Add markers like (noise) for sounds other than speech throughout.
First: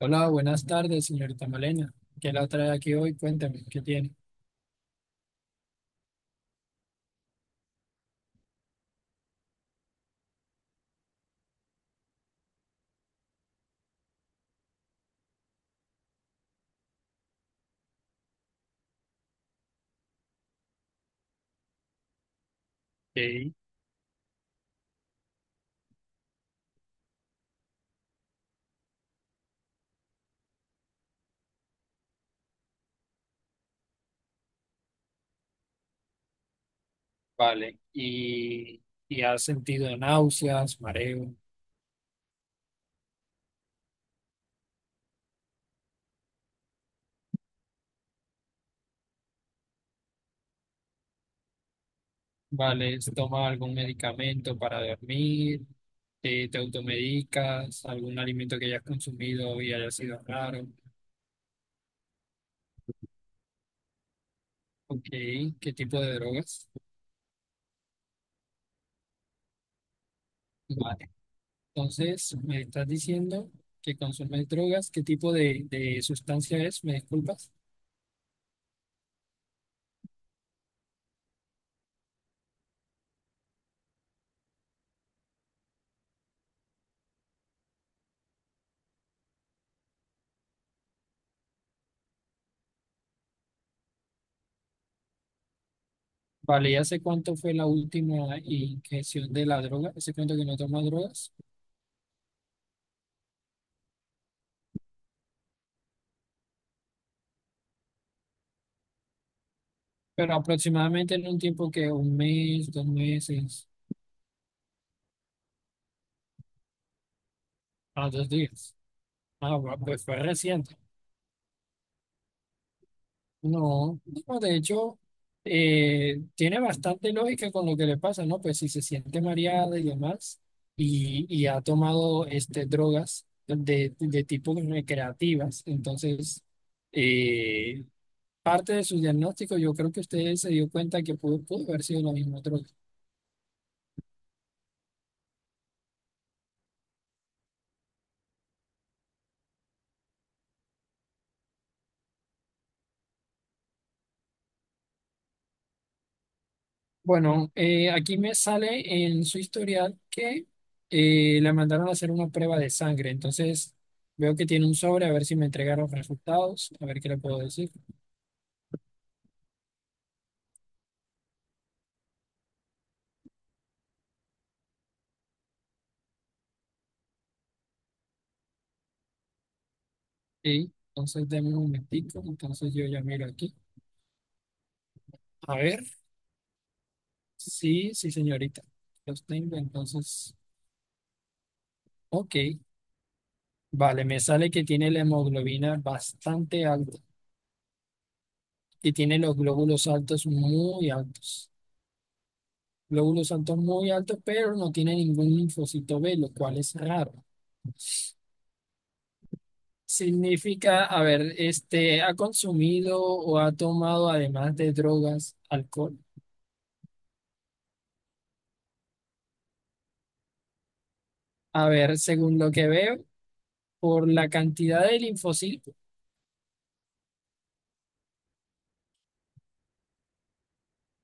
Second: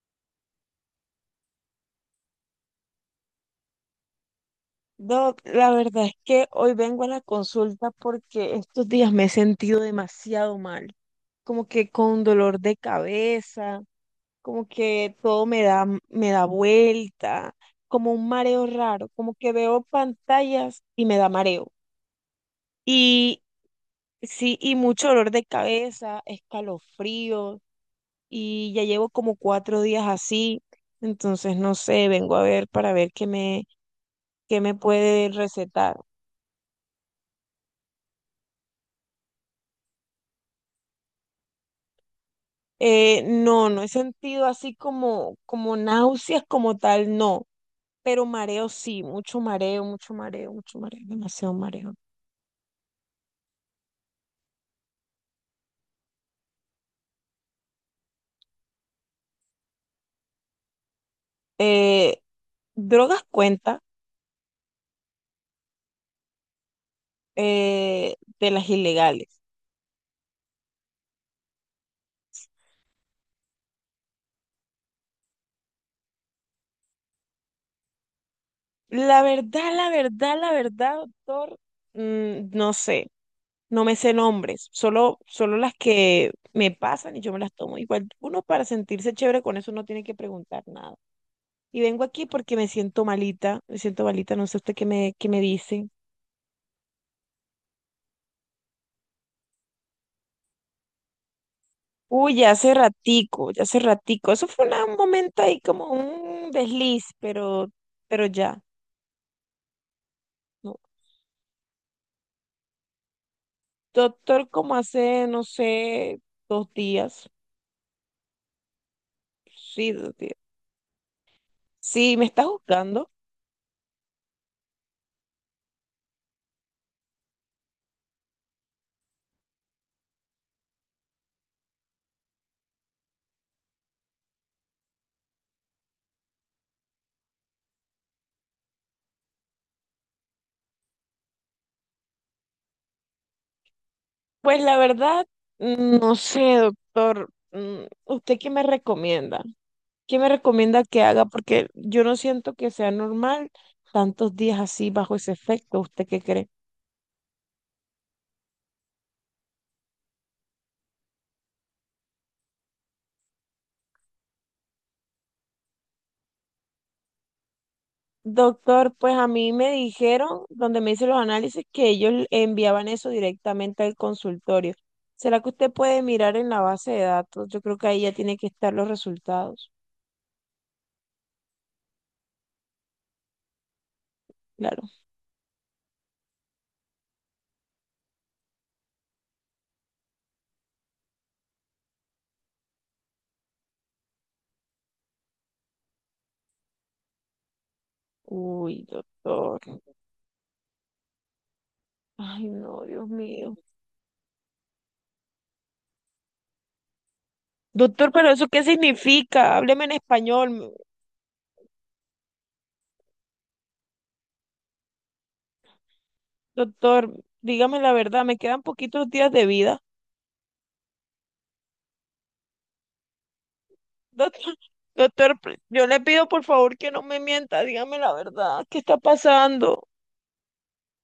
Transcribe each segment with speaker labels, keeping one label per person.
Speaker 1: Hola, buenas tardes, señorita Malena. ¿Qué la trae aquí hoy? Cuéntame, ¿qué tiene?
Speaker 2: Doc, la verdad es que hoy vengo a la consulta porque estos días me he sentido demasiado mal, como que con dolor de cabeza, como que todo me da vuelta, como un mareo raro, como que veo pantallas y me da mareo. Y
Speaker 1: Ok.
Speaker 2: sí, y mucho dolor de cabeza, escalofrío, y ya llevo como 4 días así, entonces no sé, vengo a ver para ver qué me puede recetar.
Speaker 1: Vale, y has sentido náuseas, mareo.
Speaker 2: No, no he sentido así como náuseas como tal, no, pero mareo sí, mucho mareo, mucho mareo, mucho mareo, demasiado mareo.
Speaker 1: Vale, ¿toma algún medicamento para dormir? ¿Te automedicas? ¿Algún alimento que hayas consumido y haya sido raro?
Speaker 2: Eh, Drogas cuenta
Speaker 1: Ok, ¿qué tipo de drogas?
Speaker 2: de las ilegales.
Speaker 1: Vale, entonces me estás diciendo que consumes drogas, ¿qué tipo de sustancia es? ¿Me disculpas?
Speaker 2: La verdad, doctor, no sé, no me sé nombres, solo las que me pasan y yo me las tomo igual. Uno para sentirse chévere con eso no tiene que preguntar nada. Y vengo aquí porque me siento malita, no sé usted qué me dice.
Speaker 1: Vale, ya sé cuánto fue la última inyección de la droga, ese cuento que no toma drogas,
Speaker 2: Uy, ya hace ratico, ya hace ratico. Eso fue un momento ahí como un desliz, pero ya,
Speaker 1: pero
Speaker 2: no.
Speaker 1: aproximadamente en un tiempo que un mes, dos meses,
Speaker 2: Doctor, como hace, no sé, 2 días.
Speaker 1: a dos días.
Speaker 2: Sí,
Speaker 1: Pues
Speaker 2: dos
Speaker 1: fue
Speaker 2: días.
Speaker 1: reciente.
Speaker 2: Sí, me está juzgando.
Speaker 1: No, no, de hecho, tiene bastante lógica con lo que le pasa, ¿no? Pues si se siente mareada y demás, y ha tomado este, drogas de tipo recreativas, entonces eh, parte de su diagnóstico, yo creo que usted se dio cuenta que pudo haber sido la misma droga.
Speaker 2: Pues la verdad, no sé, doctor. ¿Usted qué me recomienda? ¿Qué me recomienda que haga? Porque yo no siento que sea normal tantos días así bajo ese efecto. ¿Usted qué cree?
Speaker 1: Bueno, aquí me sale en su historial que le mandaron a hacer una prueba de sangre. Entonces, veo que tiene un sobre, a ver si me entregaron los resultados, a ver qué le puedo decir.
Speaker 2: Doctor, pues a mí me dijeron, donde me hice los análisis, que ellos enviaban eso directamente al consultorio. ¿Será que usted puede mirar en la base de datos? Yo creo que ahí ya tiene que estar los resultados.
Speaker 1: Sí, entonces, denme un momentico. Entonces, yo ya miro aquí.
Speaker 2: Claro.
Speaker 1: A ver, sí, sí, señorita. Los tengo, entonces, ok. Vale, me sale que tiene la hemoglobina bastante alta
Speaker 2: Uy,
Speaker 1: y tiene los
Speaker 2: doctor.
Speaker 1: glóbulos altos muy altos.
Speaker 2: Ay, no, Dios
Speaker 1: Glóbulos
Speaker 2: mío.
Speaker 1: santos muy altos, pero no tiene ningún linfocito B, lo cual es raro.
Speaker 2: Doctor, pero ¿eso qué significa? Hábleme en español.
Speaker 1: Significa, a ver, este, ha consumido o ha tomado, además de drogas, alcohol.
Speaker 2: Doctor, dígame la verdad, me quedan poquitos días de vida.
Speaker 1: A ver, según lo que veo, por la
Speaker 2: (laughs)
Speaker 1: cantidad de
Speaker 2: Doctor,
Speaker 1: linfocitos,
Speaker 2: yo le pido por favor que no me mienta, dígame la verdad. ¿Qué está pasando?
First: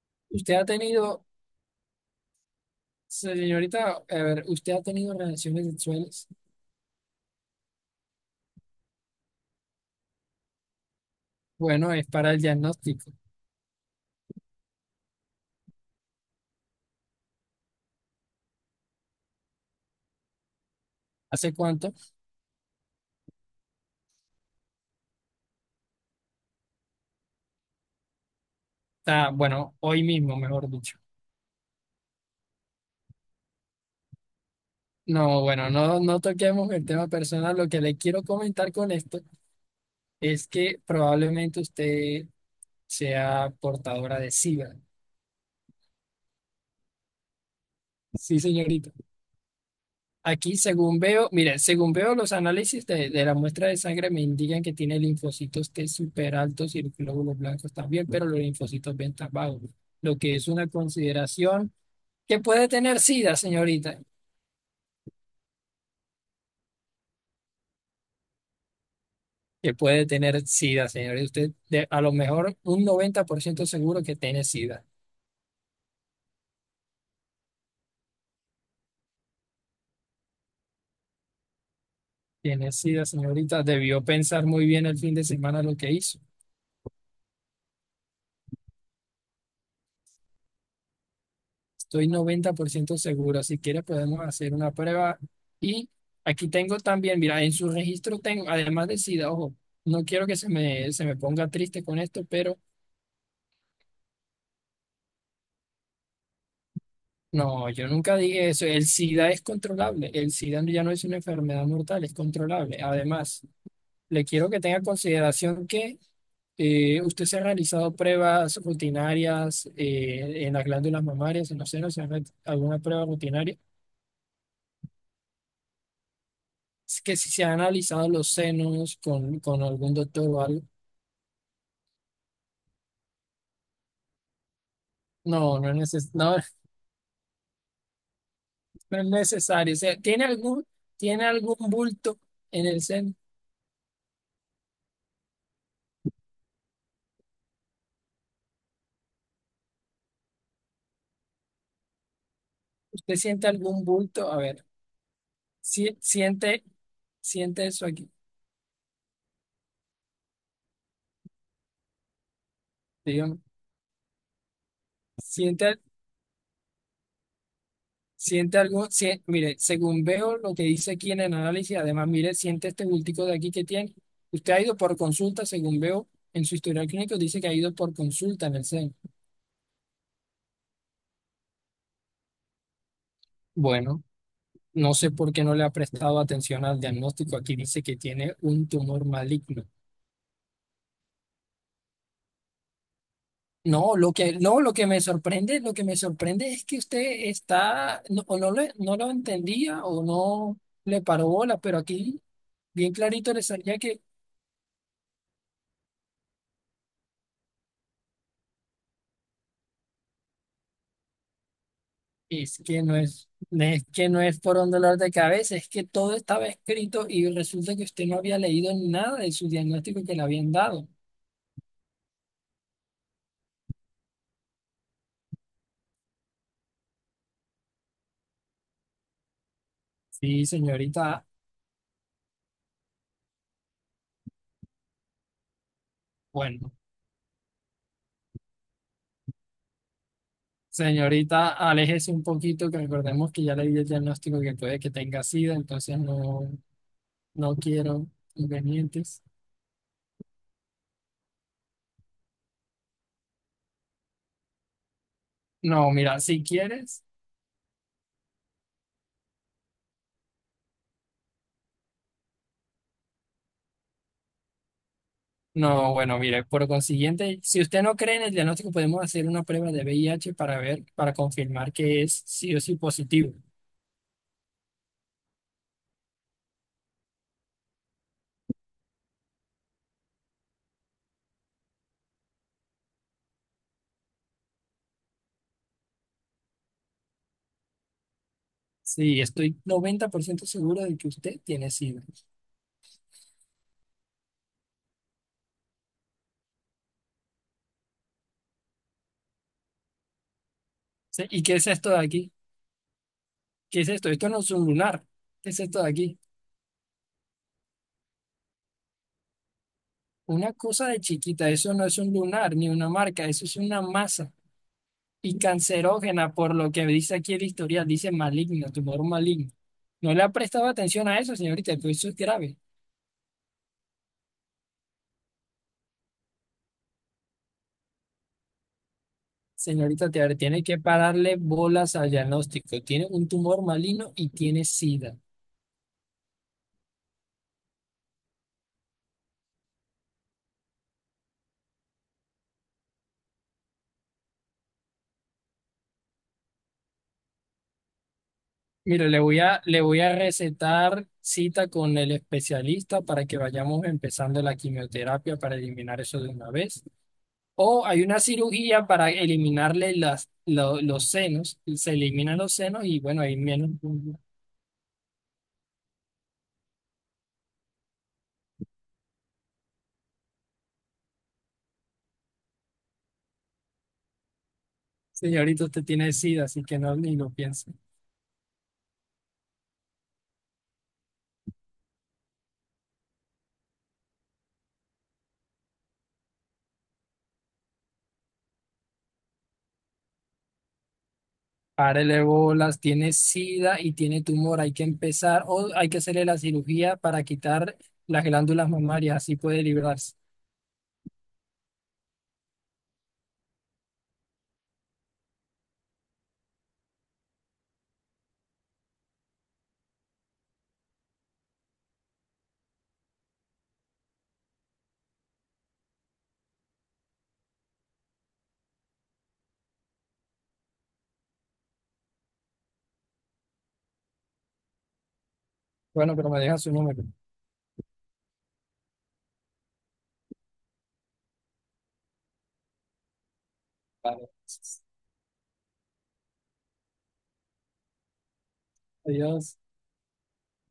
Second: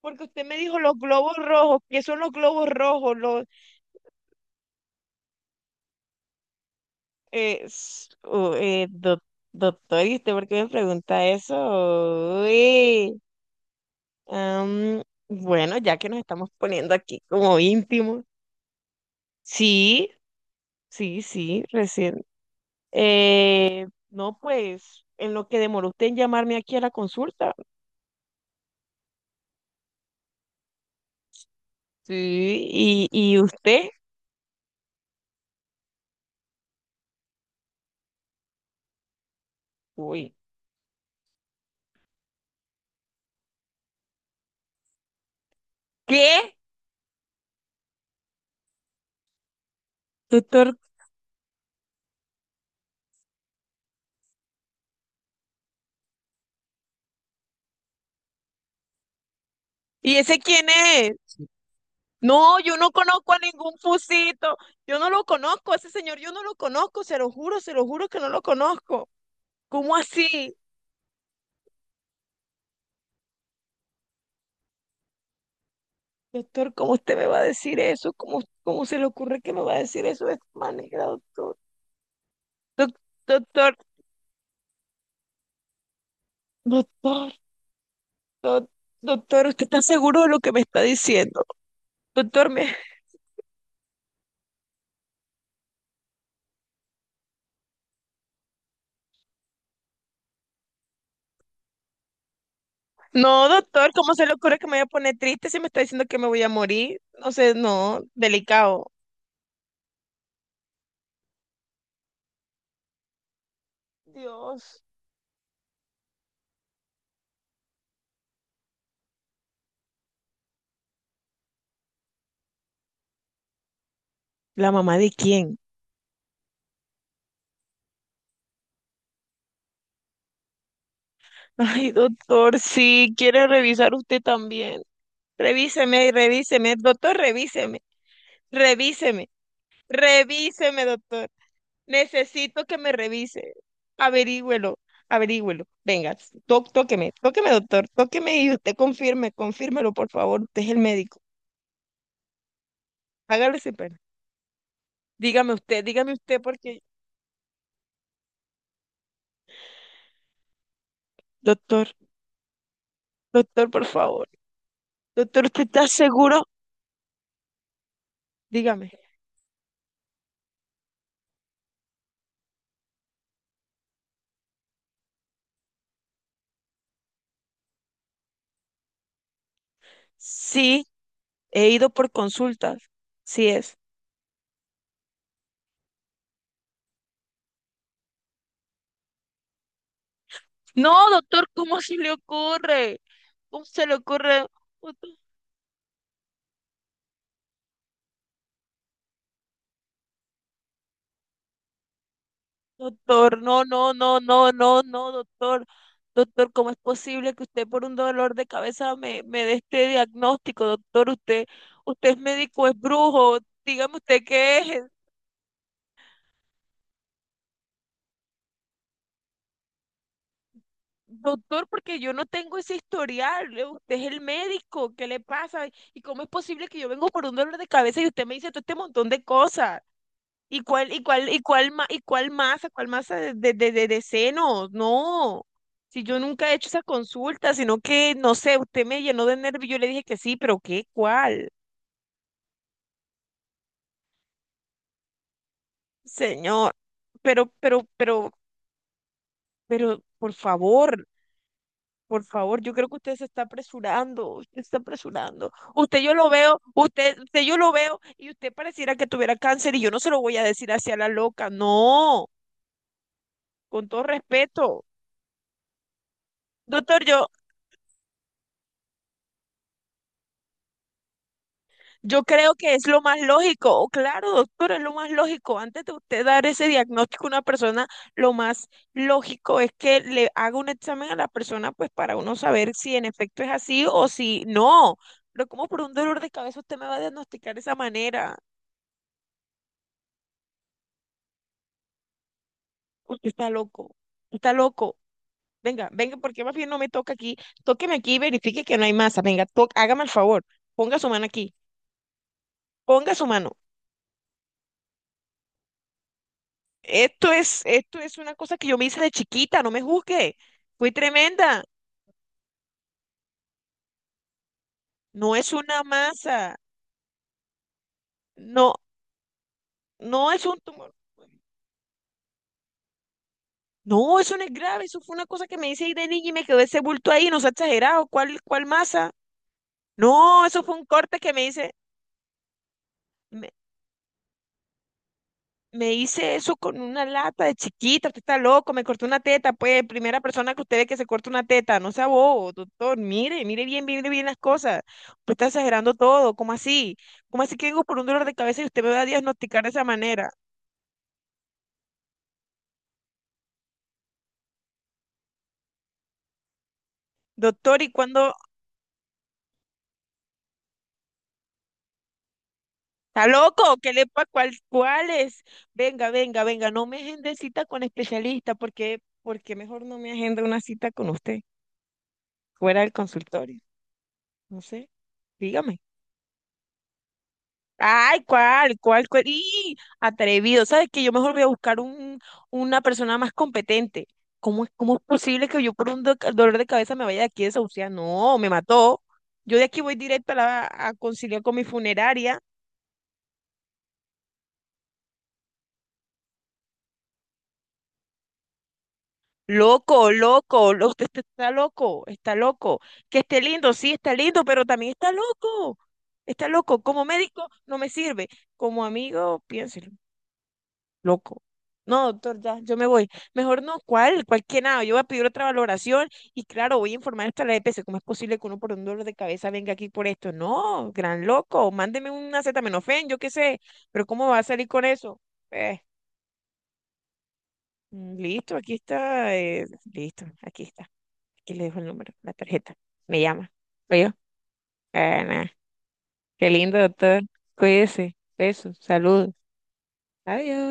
Speaker 2: Porque usted
Speaker 1: usted
Speaker 2: me
Speaker 1: ha
Speaker 2: dijo los
Speaker 1: tenido,
Speaker 2: globos rojos, ¿qué son los globos rojos? Los,
Speaker 1: señorita, a ver, usted ha tenido relaciones sexuales.
Speaker 2: s- u- doc- Doctor, ¿y usted por qué me pregunta eso?
Speaker 1: Bueno, es para el diagnóstico.
Speaker 2: Uy, bueno, ya que nos estamos poniendo aquí como íntimos. Sí,
Speaker 1: ¿Hace
Speaker 2: sí,
Speaker 1: cuánto?
Speaker 2: recién. No, pues, en lo que demoró usted en llamarme aquí a la consulta.
Speaker 1: Ah, bueno, hoy mismo, mejor dicho.
Speaker 2: Sí, y usted,
Speaker 1: No, bueno, no toquemos el tema personal. Lo que le quiero comentar con esto
Speaker 2: uy,
Speaker 1: es que probablemente usted sea portadora de SIDA.
Speaker 2: ¿qué?
Speaker 1: Sí, señorita. Aquí,
Speaker 2: Doctor,
Speaker 1: según veo, mire, según veo los análisis de la muestra de sangre me indican que tiene linfocitos T súper altos y glóbulos blancos también, pero los linfocitos B están bajos,
Speaker 2: ¿y
Speaker 1: lo que
Speaker 2: ese
Speaker 1: es
Speaker 2: quién
Speaker 1: una
Speaker 2: es?
Speaker 1: consideración que
Speaker 2: No,
Speaker 1: puede
Speaker 2: yo no
Speaker 1: tener
Speaker 2: conozco
Speaker 1: SIDA,
Speaker 2: a ningún
Speaker 1: señorita.
Speaker 2: fusito. Yo no lo conozco, a ese señor, yo no lo conozco, se lo juro que no lo conozco.
Speaker 1: Que
Speaker 2: ¿Cómo
Speaker 1: puede tener
Speaker 2: así?
Speaker 1: SIDA, señorita. A lo mejor un 90% seguro que tiene SIDA.
Speaker 2: Doctor, ¿cómo usted me va a decir eso? ¿Cómo se le ocurre que me va a decir eso de esta manera, doctor?
Speaker 1: Tiene
Speaker 2: Doc-
Speaker 1: SIDA, señorita.
Speaker 2: doctor,
Speaker 1: Debió pensar muy bien el fin de semana lo que hizo.
Speaker 2: doctor, doc- Doctor, ¿usted está seguro de lo que me está diciendo?
Speaker 1: Estoy
Speaker 2: Doctor,
Speaker 1: noventa por
Speaker 2: me...
Speaker 1: ciento seguro. Si quieres, podemos hacer una prueba. Y aquí tengo también, mira, en su registro tengo, además de SIDA, ojo, no quiero que se me ponga triste con esto, pero
Speaker 2: No, doctor, ¿cómo se le ocurre que me voy a poner triste si me está diciendo que me voy a morir? No sé,
Speaker 1: no, yo
Speaker 2: no,
Speaker 1: nunca dije eso. El
Speaker 2: delicado.
Speaker 1: SIDA es controlable. El SIDA ya no es una enfermedad mortal, es controlable. Además, le quiero que tenga
Speaker 2: Dios.
Speaker 1: en consideración que usted se ha realizado pruebas rutinarias en las glándulas mamarias, en los senos, ¿se ha hecho alguna prueba rutinaria?
Speaker 2: ¿La mamá de quién?
Speaker 1: Que si se han analizado los senos con algún doctor o algo,
Speaker 2: Ay, doctor, sí, quiere revisar usted también.
Speaker 1: no es
Speaker 2: Revíseme y
Speaker 1: no,
Speaker 2: revíseme,
Speaker 1: (laughs)
Speaker 2: doctor, revíseme,
Speaker 1: no es
Speaker 2: revíseme,
Speaker 1: necesario. O sea,
Speaker 2: revíseme,
Speaker 1: ¿tiene
Speaker 2: doctor.
Speaker 1: algún bulto
Speaker 2: Necesito
Speaker 1: en
Speaker 2: que
Speaker 1: el
Speaker 2: me
Speaker 1: seno?
Speaker 2: revise. Averígüelo, averígüelo. Venga, tóqueme, tóqueme, doctor, tóqueme y usted confirme, confírmelo, por favor. Usted es el médico.
Speaker 1: ¿Usted siente
Speaker 2: Hágale sin
Speaker 1: algún
Speaker 2: pena.
Speaker 1: bulto? A ver, si,
Speaker 2: Dígame usted,
Speaker 1: siente,
Speaker 2: porque.
Speaker 1: siente eso aquí,
Speaker 2: Doctor,
Speaker 1: digamos.
Speaker 2: Doctor, por favor. Doctor, ¿usted
Speaker 1: Siente,
Speaker 2: está seguro?
Speaker 1: siente
Speaker 2: Dígame.
Speaker 1: algún, mire, según veo lo que dice aquí en el análisis, además, mire, siente este bultico de aquí que tiene. Usted ha ido por consulta, según veo en su historial clínico, dice que ha ido por consulta en el seno.
Speaker 2: Sí, he ido por consultas. Sí es.
Speaker 1: Bueno. No sé por qué no le ha prestado atención al diagnóstico. Aquí dice que tiene un tumor maligno.
Speaker 2: No, doctor, ¿cómo se le ocurre? ¿Cómo se le
Speaker 1: No, lo que,
Speaker 2: ocurre?
Speaker 1: no, lo que me sorprende, lo que me sorprende es que usted está, no, o no, no lo entendía o no le paró bola, pero aquí bien clarito
Speaker 2: Doctor,
Speaker 1: le salía que
Speaker 2: no, doctor. Doctor, ¿cómo es posible que usted por un dolor de cabeza me dé este diagnóstico, doctor? Usted es
Speaker 1: es
Speaker 2: médico, es
Speaker 1: que
Speaker 2: brujo.
Speaker 1: no es
Speaker 2: Dígame
Speaker 1: que no
Speaker 2: usted
Speaker 1: es por
Speaker 2: qué
Speaker 1: un
Speaker 2: es.
Speaker 1: dolor de cabeza, es que todo estaba escrito y resulta que usted no había leído nada de su diagnóstico que le habían dado.
Speaker 2: Doctor, porque yo no tengo ese historial. Usted es el médico. ¿Qué le pasa? ¿Y cómo es posible que yo vengo por un dolor de cabeza y usted me dice todo este montón de cosas?
Speaker 1: Sí,
Speaker 2: ¿Y cuál, y
Speaker 1: señorita,
Speaker 2: cuál, y cuál, ma- y cuál masa, cuál masa de senos? No, si yo nunca he hecho
Speaker 1: bueno.
Speaker 2: esa consulta, sino que, no sé, usted me llenó de nervio, yo le dije que sí, pero ¿qué? ¿Cuál?
Speaker 1: Señorita, aléjese un poquito, que recordemos que ya le di el diagnóstico que puede que tenga SIDA, entonces no,
Speaker 2: Señor, pero,
Speaker 1: no
Speaker 2: pero,
Speaker 1: quiero
Speaker 2: pero,
Speaker 1: inconvenientes.
Speaker 2: pero, por favor, yo creo que usted se está apresurando, usted se está apresurando.
Speaker 1: No,
Speaker 2: Usted yo
Speaker 1: mira,
Speaker 2: lo
Speaker 1: si
Speaker 2: veo,
Speaker 1: quieres,
Speaker 2: usted yo lo veo, y usted pareciera que tuviera cáncer, y yo no se lo voy a decir hacia la loca, no, con todo respeto.
Speaker 1: no, bueno, mire, por
Speaker 2: Doctor, yo,
Speaker 1: consiguiente, si usted no cree en el diagnóstico, podemos hacer una prueba de VIH para ver, para confirmar que
Speaker 2: Yo
Speaker 1: es
Speaker 2: creo
Speaker 1: sí o
Speaker 2: que
Speaker 1: sí
Speaker 2: es lo más
Speaker 1: positivo.
Speaker 2: lógico, o claro, doctor, es lo más lógico. Antes de usted dar ese diagnóstico a una persona, lo más lógico es que le haga un examen a la persona, pues para uno saber si en efecto es así o si no. ¿Pero como por un dolor de cabeza usted me va a diagnosticar de esa manera?
Speaker 1: Sí, estoy 90% seguro de que usted tiene SIDA.
Speaker 2: Usted está loco, está loco. Venga, venga, porque más bien no me toca aquí. Tóqueme aquí y verifique que no hay masa. Venga, hágame el favor, ponga su
Speaker 1: Sí,
Speaker 2: mano
Speaker 1: ¿y
Speaker 2: aquí,
Speaker 1: qué es esto de aquí?
Speaker 2: ponga su mano.
Speaker 1: ¿Qué es esto? Esto no es un lunar. ¿Qué es esto de aquí?
Speaker 2: Esto es una cosa que yo me hice de chiquita, no me juzgue.
Speaker 1: Una cosa
Speaker 2: Fui
Speaker 1: de chiquita,
Speaker 2: tremenda.
Speaker 1: eso no es un lunar ni una marca, eso es una masa
Speaker 2: No
Speaker 1: y
Speaker 2: es una
Speaker 1: cancerógena, por
Speaker 2: masa.
Speaker 1: lo que dice aquí el historial, dice maligno,
Speaker 2: No,
Speaker 1: tumor maligno. No le ha
Speaker 2: no es un
Speaker 1: prestado
Speaker 2: tumor.
Speaker 1: atención a eso, señorita, pero eso es grave.
Speaker 2: No, eso no es grave. Eso fue una cosa que me hice ahí de niña y me quedó ese bulto ahí. No se ha exagerado. ¿Cuál masa?
Speaker 1: Señorita, te ver,
Speaker 2: No,
Speaker 1: tiene
Speaker 2: eso fue
Speaker 1: que
Speaker 2: un corte que
Speaker 1: pararle
Speaker 2: me hice.
Speaker 1: bolas al diagnóstico. Tiene un tumor maligno y tiene SIDA.
Speaker 2: Me hice eso con una lata de chiquita, usted está loco, me cortó una teta, pues, primera persona que usted ve que se corta una teta, no sea bobo, doctor, mire, mire bien las cosas, usted está exagerando todo, ¿cómo así? ¿Cómo así que vengo por un dolor de cabeza y usted me va a
Speaker 1: Mire,
Speaker 2: diagnosticar de
Speaker 1: le
Speaker 2: esa
Speaker 1: voy a
Speaker 2: manera?
Speaker 1: recetar cita con el especialista para que vayamos empezando la quimioterapia para eliminar eso de una vez.
Speaker 2: Doctor,
Speaker 1: O
Speaker 2: ¿y
Speaker 1: hay una
Speaker 2: cuándo?
Speaker 1: cirugía para eliminarle los senos, se eliminan los senos y bueno,
Speaker 2: ¿Está
Speaker 1: ahí menos.
Speaker 2: loco? ¿Qué le pasa? ¿Cuál, cuáles? Venga, venga, no me agende cita con especialista, porque mejor no me agenda una cita con usted, fuera del consultorio, no sé,
Speaker 1: Señorito,
Speaker 2: dígame.
Speaker 1: usted tiene SIDA, así que no ni lo piense.
Speaker 2: Ay, ¿cuál? ¿Cuál? ¿Cuál? ¡Y atrevido! ¿Sabes qué? Yo mejor voy a buscar una persona más competente. ¿Cómo es posible que yo por un dolor de cabeza me vaya de aquí a desahuciar? No, me mató. Yo de aquí voy directo a, la- a conciliar con mi
Speaker 1: Párele
Speaker 2: funeraria.
Speaker 1: bolas, tiene SIDA y tiene tumor, hay que empezar o hay que hacerle la cirugía para quitar las glándulas mamarias, así puede
Speaker 2: Loco,
Speaker 1: librarse.
Speaker 2: loco, lo- usted está loco, está loco. Que esté lindo, sí, está lindo, pero también está loco. Está loco. Como médico no me sirve. Como amigo, piénselo. Loco. No, doctor, ya, yo me voy. Mejor no, ¿cuál? ¿Cuál que nada? Yo voy a pedir otra valoración y claro, voy a informar hasta la EPS. ¿Cómo es posible que uno por un dolor de cabeza venga aquí por esto? No, gran loco, mándeme un acetaminofén, yo qué sé, pero ¿cómo va a salir con eso? Eh,
Speaker 1: Bueno, pero me deja su número.
Speaker 2: Listo, aquí está, listo, aquí está. Aquí le dejo el número, la tarjeta. Me llama. ¿Oye?
Speaker 1: Vale,
Speaker 2: Ah, nah. Qué lindo, doctor. Cuídese. Besos, saludos.
Speaker 1: adiós.
Speaker 2: Adiós.